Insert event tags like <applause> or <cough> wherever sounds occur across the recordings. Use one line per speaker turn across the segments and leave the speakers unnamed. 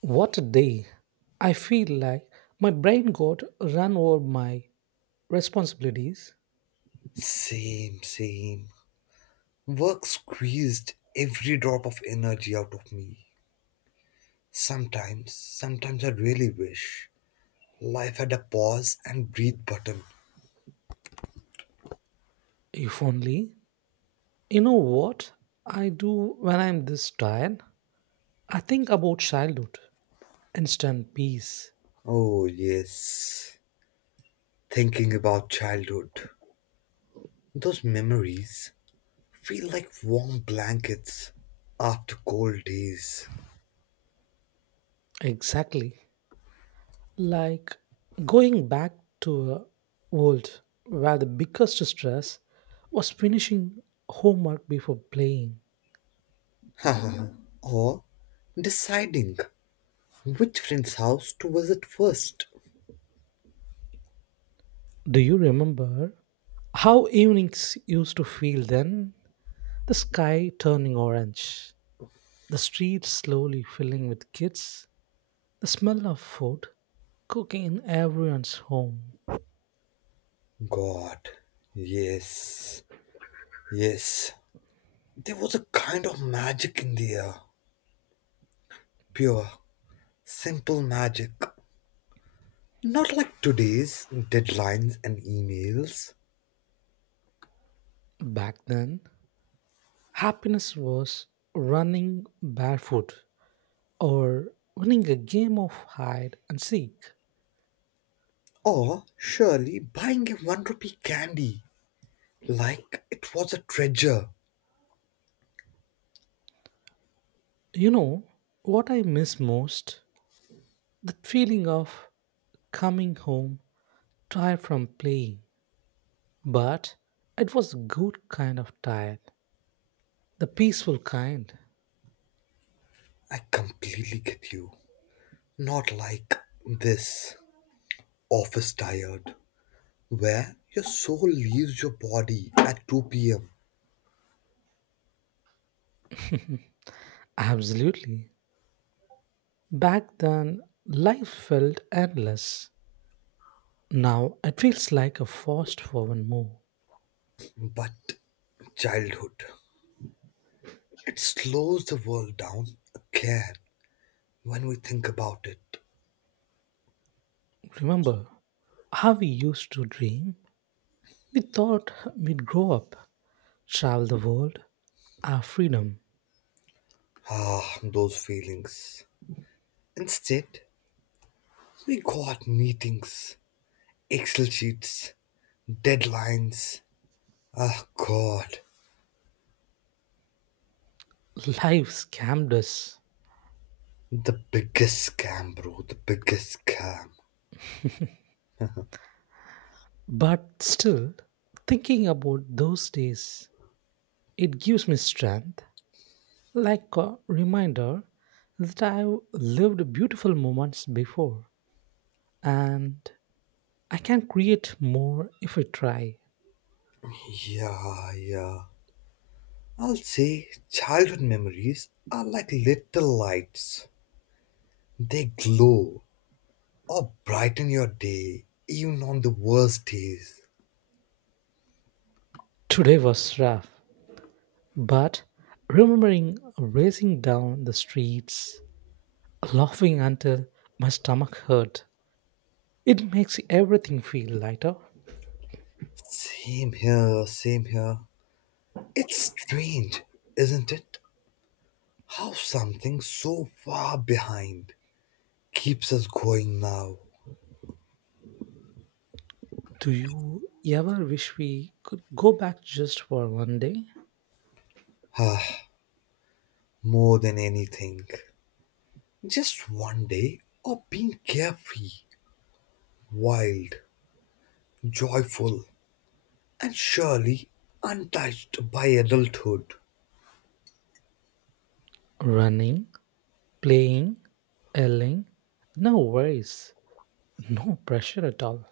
What a day! I feel like my brain got run over my responsibilities.
Same, same. Work squeezed every drop of energy out of me. Sometimes, sometimes I really wish life had a pause and breathe button.
If only. You know what I do when I'm this tired? I think about childhood, instant peace.
Oh, yes. Thinking about childhood. Those memories feel like warm blankets after cold days.
Exactly. Like going back to a world where the biggest stress was finishing homework before playing.
<laughs> or deciding which friend's house to visit first.
Do you remember how evenings used to feel then? The sky turning orange, the streets slowly filling with kids, the smell of food cooking in everyone's home.
God, yes, yes. There was a kind of magic in the air, pure, simple magic. Not like today's deadlines and emails,
Back then, happiness was running barefoot or winning a game of hide and seek.
or surely buying a one rupee candy like it was a treasure.
You know what I miss most? The feeling of coming home tired from playing, but it was a good kind of tired, the peaceful kind.
I completely get you. Not like this office tired, where your soul leaves your body at 2 pm.
Absolutely. Back then, life felt endless. Now it feels like a fast forward move.
But childhood, it slows the world down again when we think about it.
Remember how we used to dream? We thought we'd grow up, travel the world, our freedom.
Ah, those feelings. Instead, we got meetings, Excel sheets, deadlines. Ah, God.
Life scammed us.
The biggest scam, bro. The biggest scam.
But still, thinking about those days, it gives me strength, like a reminder that I've lived beautiful moments before and I can create more if I try.
Yeah, yeah. I'll say childhood memories are like little lights. They glow or brighten your day, even on the worst days.
Today was rough, but remembering racing down the streets, laughing until my stomach hurt, it makes everything feel lighter.
Same here, same here. It's strange, isn't it? How something so far behind keeps us going now,
Do you ever wish we could go back just for one day?
ah, more than anything. Just one day of being carefree, wild, joyful, and surely untouched by adulthood.
Running, playing, yelling, no worries, no pressure at all.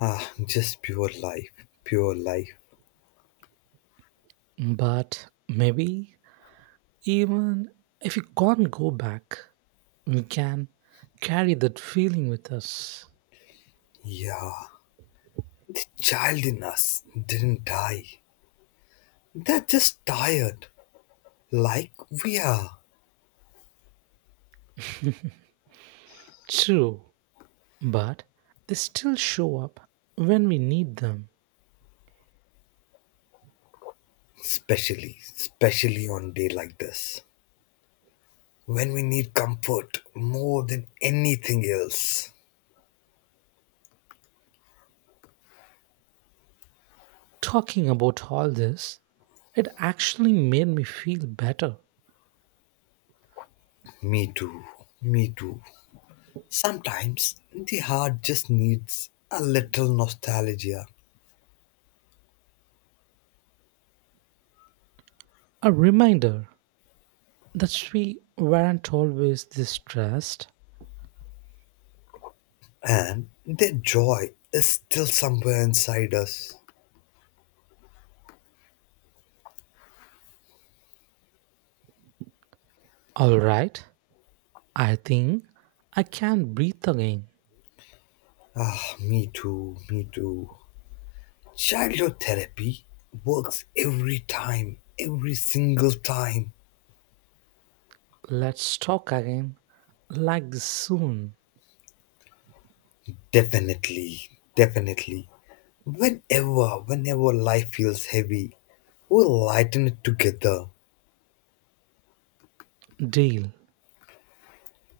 Ah, just pure life, pure life.
But maybe even if we can't go back, we can carry that feeling with us.
Yeah, the child in us didn't die. They're just tired, like we are.
True. But they still show up when we need them.
Especially, especially on day like this, when we need comfort more than anything else.
Talking about all this, it actually made me feel better.
Me too. Me too. Sometimes the heart just needs a little nostalgia,
A reminder that we weren't always this stressed.
and the joy is still somewhere inside us.
Alright, I think I can breathe again.
Ah, me too. Me too. Childhood therapy works every time, every single time.
Let's talk again. Like this soon.
Definitely. Definitely. Whenever, whenever life feels heavy, we'll lighten it together.
Deal.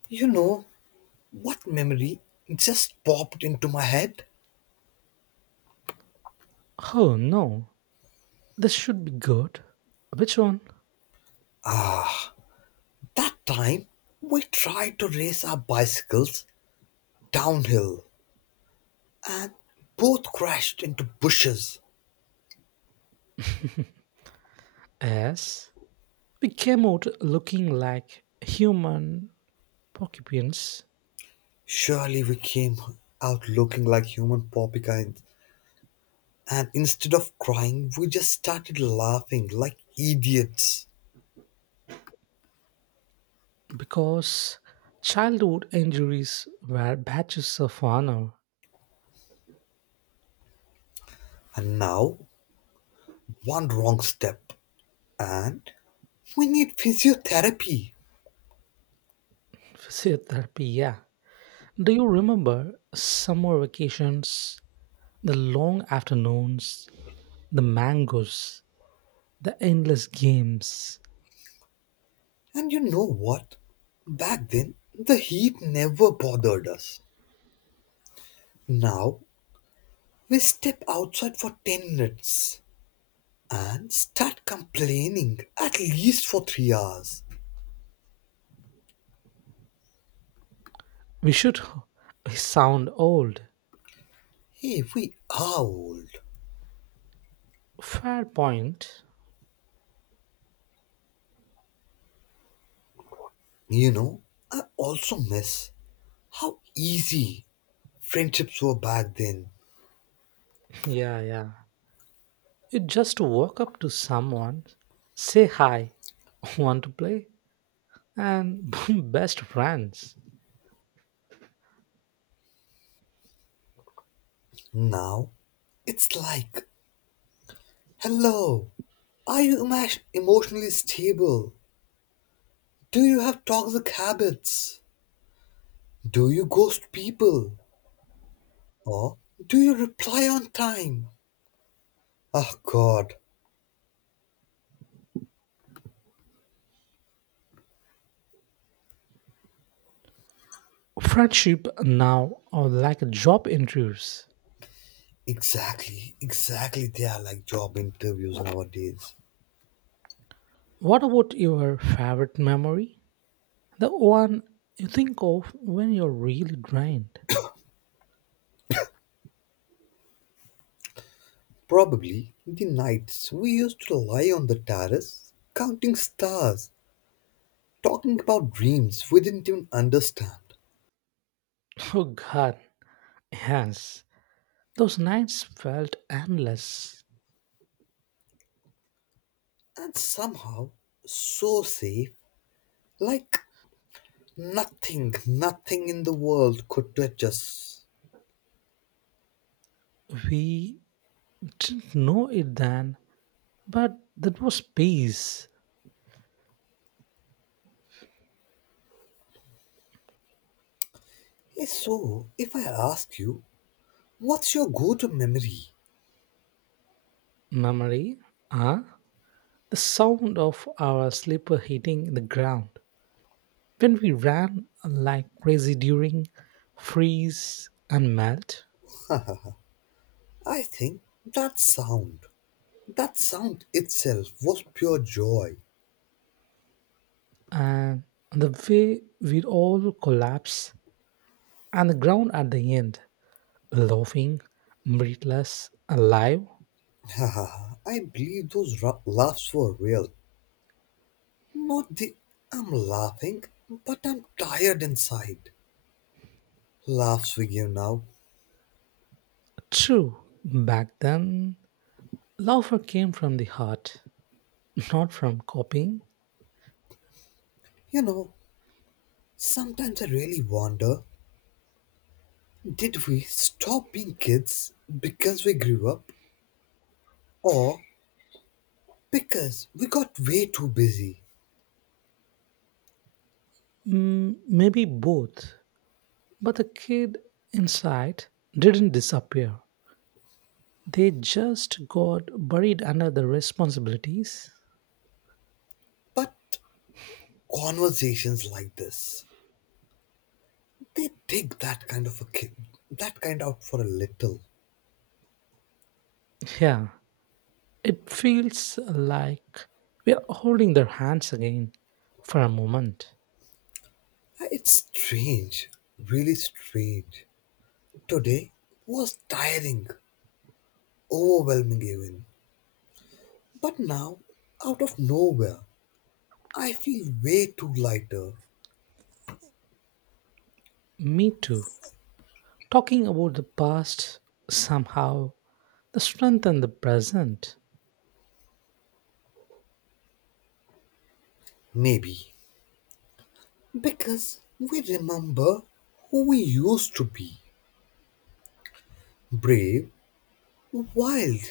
You know what memory just popped into my head?
Oh no, this should be good. Which one?
That time we tried to race our bicycles downhill and both crashed into bushes.
Yes. We came out looking like human porcupines.
Surely we came out looking like human porcupines, and instead of crying, we just started laughing like idiots.
Because childhood injuries were badges of honor
And now, one wrong step, and we need physiotherapy.
in physiotherapy, yeah. Do you remember summer vacations, the long afternoons, the mangoes, the endless games?
And you know what? Back then, the heat never bothered us. Now we step outside for 10 minutes and start complaining at least for 3 hours.
We should <laughs> we sound old.
Hey, we are old.
Fair point.
You know, I also miss how easy friendships were back then.
<laughs> Yeah, yeah, you just walk up to someone, say hi, <laughs> want to play, and <laughs> best friends.
Now it's like, hello, are you emotionally stable? Do you have toxic habits? Do you ghost people? Or do you reply on time? Oh god.
Friendship now are like job interviews.
Exactly, exactly. They are like job interviews nowadays.
What about your favorite memory? The one you think of when you're really drained.
Probably in the nights we used to lie on the terrace, counting stars, talking about dreams we didn't even understand,
<laughs> Oh god, yes. Those nights felt endless.
and somehow so safe, like nothing in the world could touch us.
We didn't know it then, but that was peace.
Yes, so if I ask you, what's your go to memory?
Memory, huh? The sound of our slipper hitting the ground. When we ran like crazy during freeze and melt.
<laughs> I think that sound, that sound itself was pure joy.
And the way we all collapse on the ground at the end, laughing, breathless, alive.
<laughs> Haha, I believe those laughs were real. Not the I'm laughing, but I'm tired inside. Laughs we give now.
True, back then, laughter came from the heart, not from copying.
You know, sometimes I really wonder did we stop being kids because we grew up or because we got way too busy?
Mm, maybe both, but the kid inside didn't disappear. They just got buried under the responsibilities.
But conversations like this, they dig that kind of a kid, that kind out for a little.
Yeah, it feels like we are holding their hands again for a moment.
It's strange, really strange. Today was tiring, overwhelming even. But now, out of nowhere, I feel way too lighter.
Me too. Talking about the past somehow strengthens the present
Maybe because we remember who we used to be: brave, wild,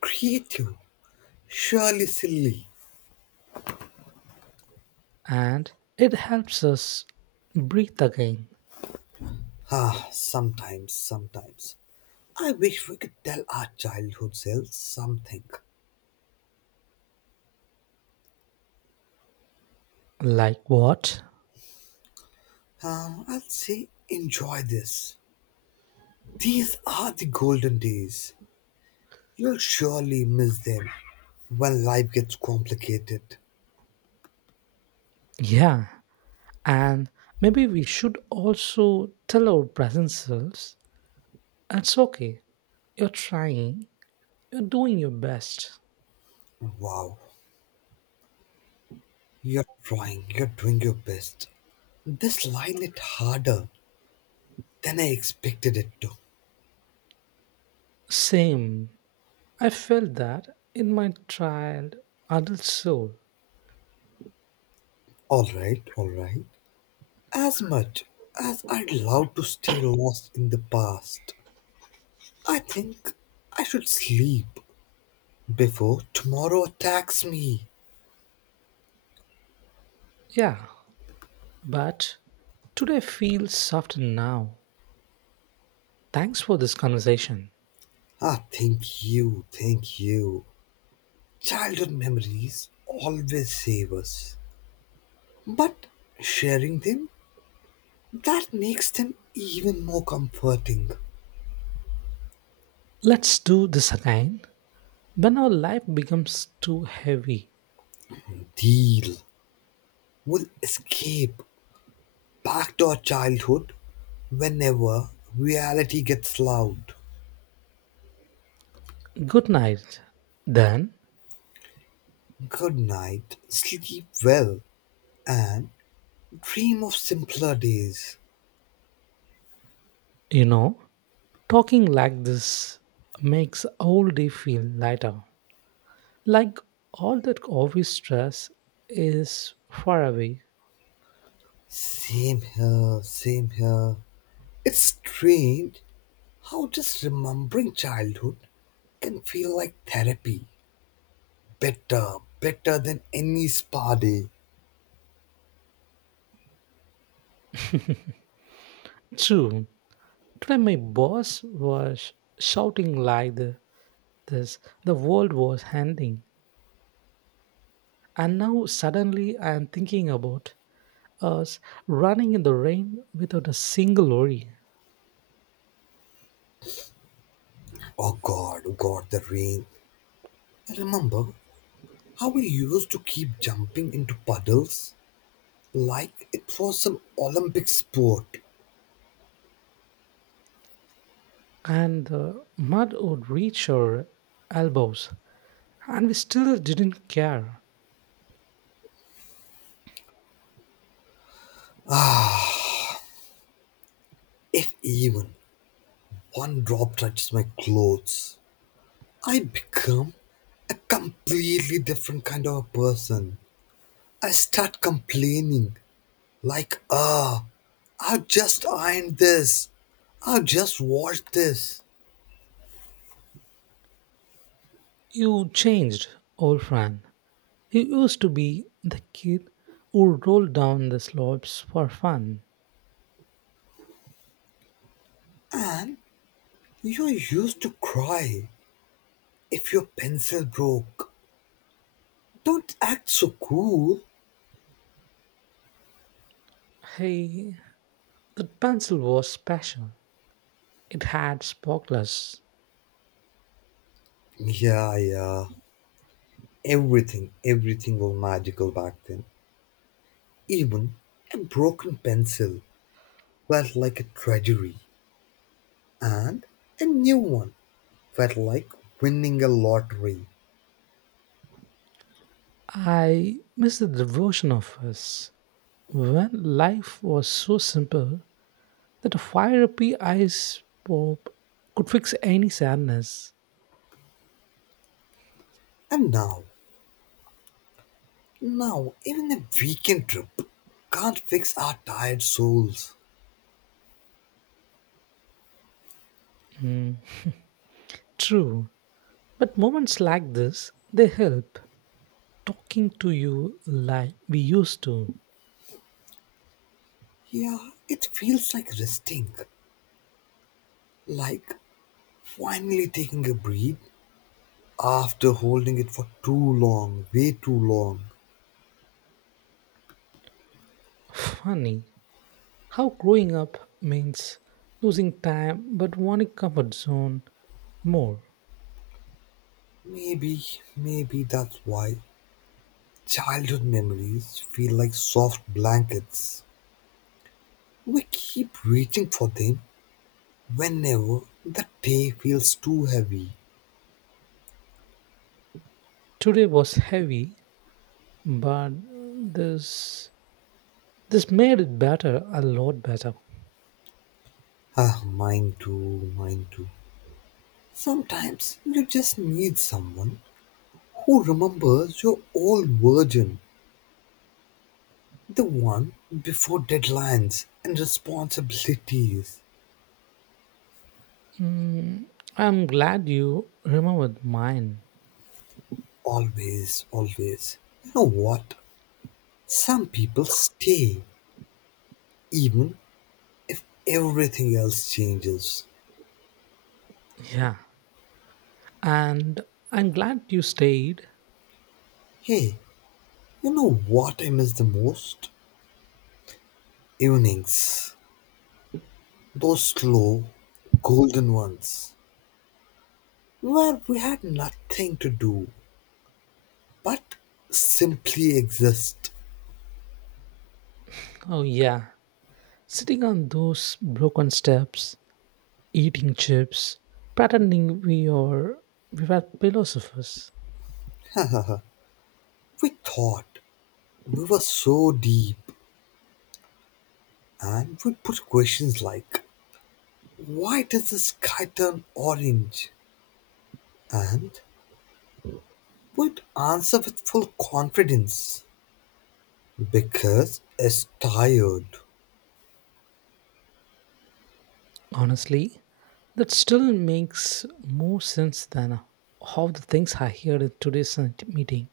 creative, surely silly.
and it helps us breathe again.
Ah, sometimes, sometimes I wish we could tell our childhood selves something.
Like what?
I'd say enjoy this. These are the golden days. You'll surely miss them when life gets complicated.
Yeah, and maybe we should also tell our present selves it's okay, you're trying, you're doing your best.
Wow, you're trying, you're doing your best. This line hit harder than I expected it to.
Same. I felt that in my child, adult soul.
Alright, alright. As much as I'd love to stay lost in the past, I think I should sleep before tomorrow attacks me.
Yeah, but today feels softer now. Thanks for this conversation.
Ah, thank you, thank you. Childhood memories always save us, but sharing them, that makes them even more comforting.
Let's do this again. When our life becomes too heavy,
Deal. Will escape back to our childhood whenever reality gets loud.
good night. Then,
Good night, sleep well, and dream of simpler days.
you know, talking like this makes all day feel lighter. Like all that office stress is far away.
Same here, same here. It's strange how just remembering childhood can feel like therapy. Better, better than any spa day.
True. Today my boss was shouting like the, this. The world was ending. And now suddenly I am thinking about us running in the rain without a single worry,
Oh God, the rain. I remember how we used to keep jumping into puddles like it was an Olympic sport.
and the mud would reach our elbows, and we still didn't care.
If even one drop touches my clothes, I become a completely different kind of a person. I start complaining, like, ah, I just ironed this, I just washed this.
You changed, old friend. You used to be the kid who rolled down the slopes for fun.
And you used to cry if your pencil broke. Don't act so cool.
Hey, that pencil was special. It had sparklers.
Yeah, yeah. Everything, everything was magical back then. Even a broken pencil felt like a treasury, and a new one felt like winning a lottery.
I miss the devotion of us when life was so simple that a 5 rupee ice pop could fix any sadness.
And now, now, even a weekend trip can't fix our tired souls.
Mm. True, but moments like this, they help. Talking to you like we used to.
Yeah, it feels like resting, like finally taking a breath after holding it for too long, way too long.
Funny how growing up means losing time but wanting comfort zone more.
Maybe, maybe that's why childhood memories feel like soft blankets. We keep reaching for them whenever the day feels too heavy.
Today was heavy, but this this made it better, a lot better.
Ah, mine too, mine too. Sometimes you just need someone who remembers your old version, the one before deadlines and responsibilities.
Mm, I'm glad you remembered mine.
Always, always. You know what? Some people stay even if everything else changes.
Yeah, and I'm glad you stayed.
Hey, you know what I miss the most? Evenings. Those slow, golden ones, where we had nothing to do but simply exist.
Oh, yeah. Sitting on those broken steps, eating chips, pretending we were philosophers.
We thought we were so deep and we put questions like, why does the sky turn orange? And we'd answer with full confidence, because it's tired.
Honestly, that still makes more sense than how the things I heard in today's meeting.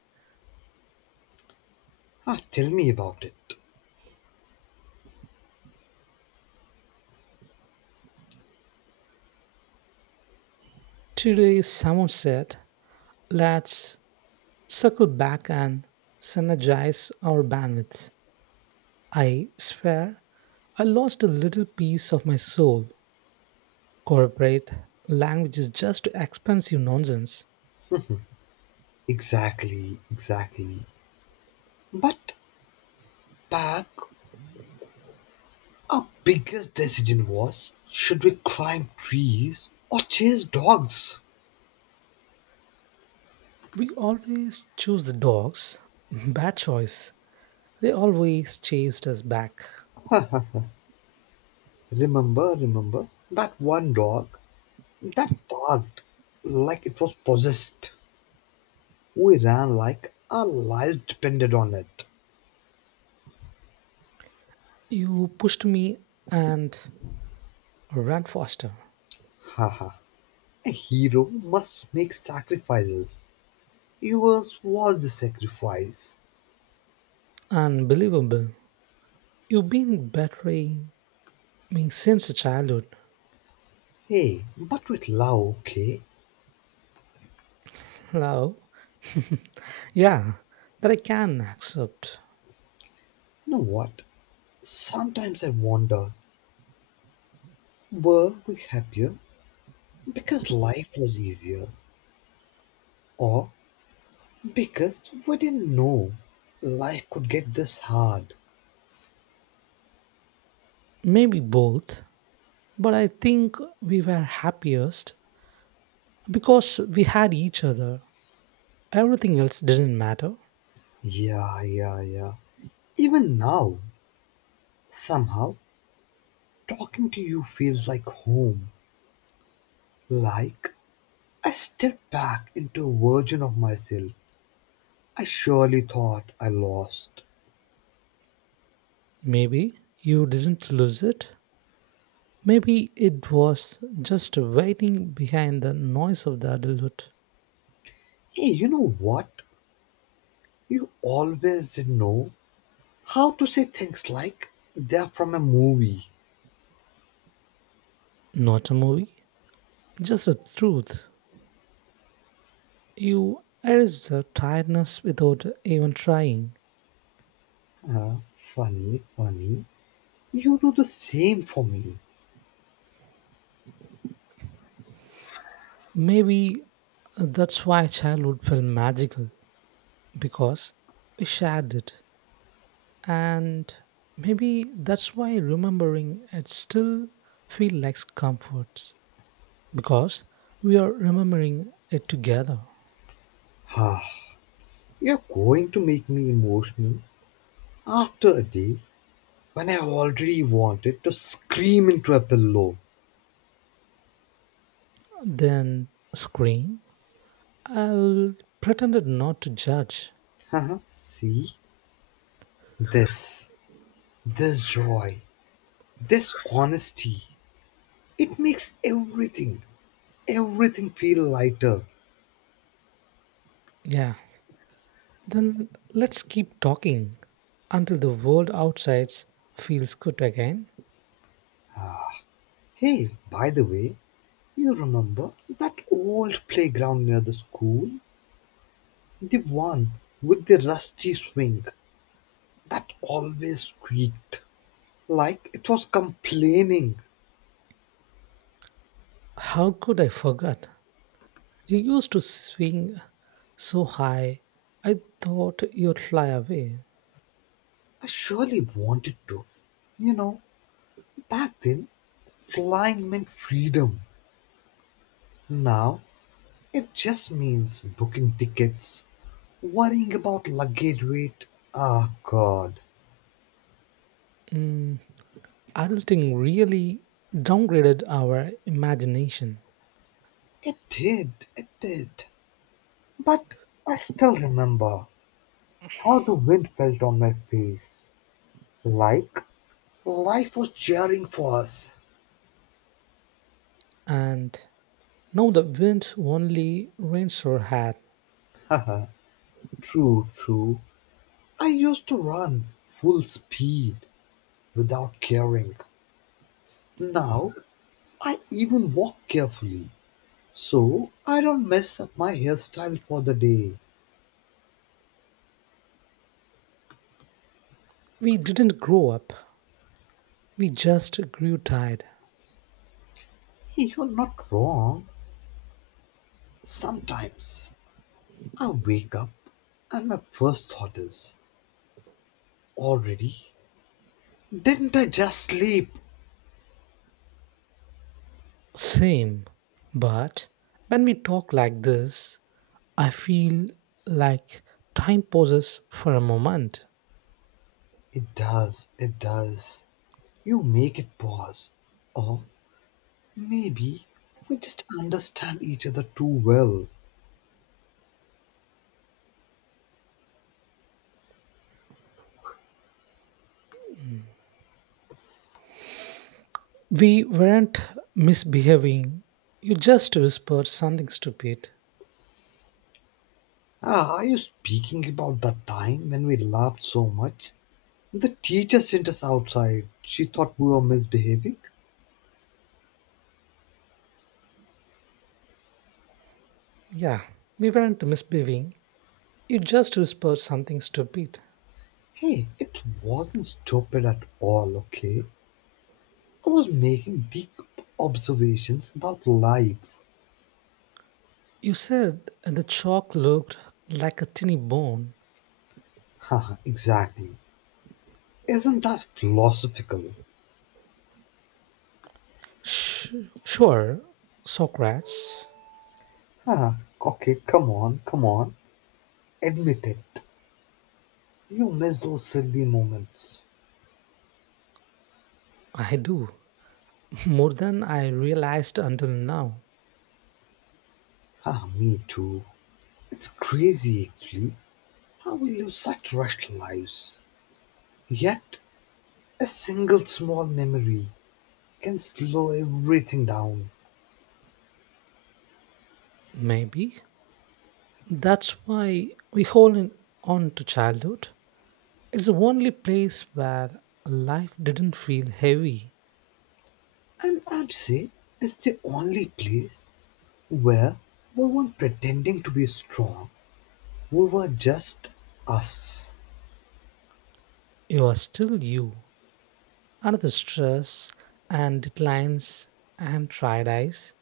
Ah, tell me about it.
Today, someone said, let's circle back and synergize our bandwidth. I swear, I lost a little piece of my soul. Corporate language is just expensive nonsense.
Exactly, exactly. But back, our biggest decision was should we climb trees or chase dogs?
We always choose the dogs. Bad choice. They always chased us back.
Remember, remember that one dog that barked like it was possessed. We ran like our lives depended on it.
You pushed me and ran faster.
Haha, a hero must make sacrifices. Yours was the sacrifice.
Unbelievable. You've been betraying me since childhood.
Hey, but with love, okay?
Love? Yeah, that I can accept.
You know what? Sometimes I wonder were we happier because life was easier? Or because we didn't know life could get this hard.
Maybe both, but I think we were happiest because we had each other. Everything else didn't matter.
Yeah, yeah, yeah. Even now, somehow, talking to you feels like home. Like I stepped back into a version of myself I surely thought I lost.
Maybe you didn't lose it. Maybe it was just waiting behind the noise of the adulthood.
Hey, you know what? You always did know how to say things like they're from a movie.
Not a movie, just a truth. You erased the tiredness without even trying.
Funny, funny. You do the same for me.
Maybe that's why childhood felt magical, because we shared it. And maybe that's why remembering it still feels like comfort, because we are remembering it together.
Ha, you're going to make me emotional after a day when I already wanted to scream into a pillow.
Then scream. I will pretended not to judge.
Haha, see? This, this joy, this honesty, it makes everything, everything feel lighter.
Yeah. Then let's keep talking until the world outside feels good again.
Hey, by the way, you remember that old playground near the school? The one with the rusty swing that always squeaked like it was complaining.
How could I forget? You used to swing so high, I thought you'd fly away.
I surely wanted to. You know, back then, flying meant freedom. Now, it just means booking tickets, worrying about luggage weight. Ah, God.
Mm, adulting really downgraded our imagination,
It did, it did. But I still remember how the wind felt on my face. Like life was cheering for us.
and now the wind only rains our hat.
<laughs> Haha, true, true. I used to run full speed without caring. Now I even walk carefully so I don't mess up my hairstyle for the day.
We didn't grow up, we just grew tired.
Hey, you're not wrong. Sometimes I wake up and my first thought is, already? Didn't I just sleep?
Same, but when we talk like this, I feel like time pauses for a moment.
It does, it does. You make it pause. Or maybe we just understand each other too well.
We weren't misbehaving, you just whispered something stupid.
Ah, are you speaking about that time when we laughed so much the teacher sent us outside. She thought we were misbehaving.
Yeah, we weren't misbehaving, you just whispered something stupid.
Hey, it wasn't stupid at all, okay? I was making deep observations about life.
You said the chalk looked like a tiny bone.
Haha, exactly. Isn't that philosophical?
Sh- sure, Socrates.
Haha, okay, come on, come on. Admit it. You miss those silly moments.
I do. <laughs> More than I realized until now.
Ah, me too. It's crazy actually how we live such rushed lives. Yet, a single small memory can slow everything down.
Maybe. That's why we hold on to childhood. It's the only place where life didn't feel heavy.
And I'd say it's the only place where we weren't pretending to be strong. We were just us.
You are still you. Under the stress and declines and tried eyes,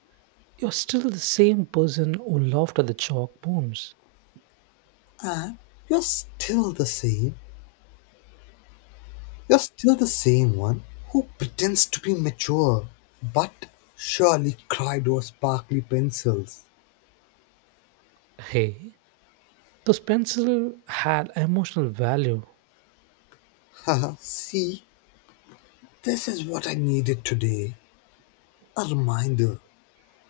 you're still the same person who laughed at the chalk bones.
And you're still the same. You're still the same one who pretends to be mature, but surely cried over sparkly pencils.
Hey, those pencils had emotional value.
Haha, see, this is what I needed today. A reminder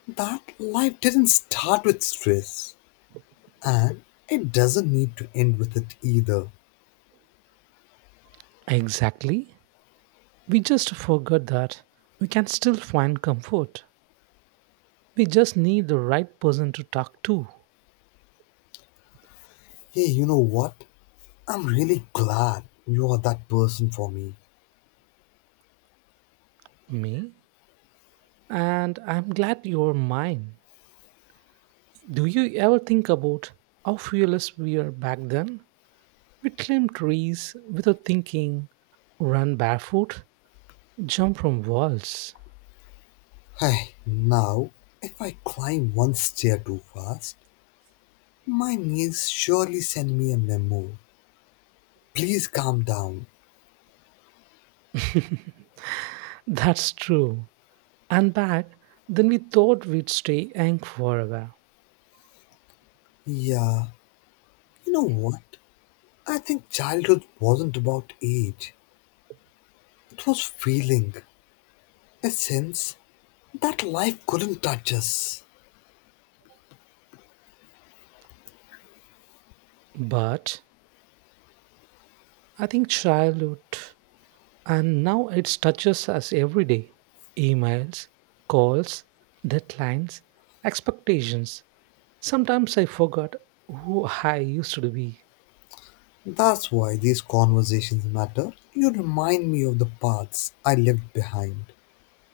that life didn't start with stress. And it doesn't need to end with it either.
Exactly. We just forgot that we can still find comfort. We just need the right person to talk to.
Hey, you know what? I'm really glad you are that person for me.
Me? And I'm glad you're mine. Do you ever think about how fearless we were back then? We climbed trees without thinking, run barefoot, jump from walls.
Hey, now, if I climb one stair too fast, my knees surely send me a memo. Please calm down.
<laughs> That's true. And back then we thought we'd stay young forever.
Yeah, you know what? I think childhood wasn't about age, it was feeling, a sense that life couldn't touch us.
But I think childhood, and now it touches us every day. Emails, calls, deadlines, expectations. Sometimes I forgot who I used to be.
That's why these conversations matter. You remind me of the paths I left behind.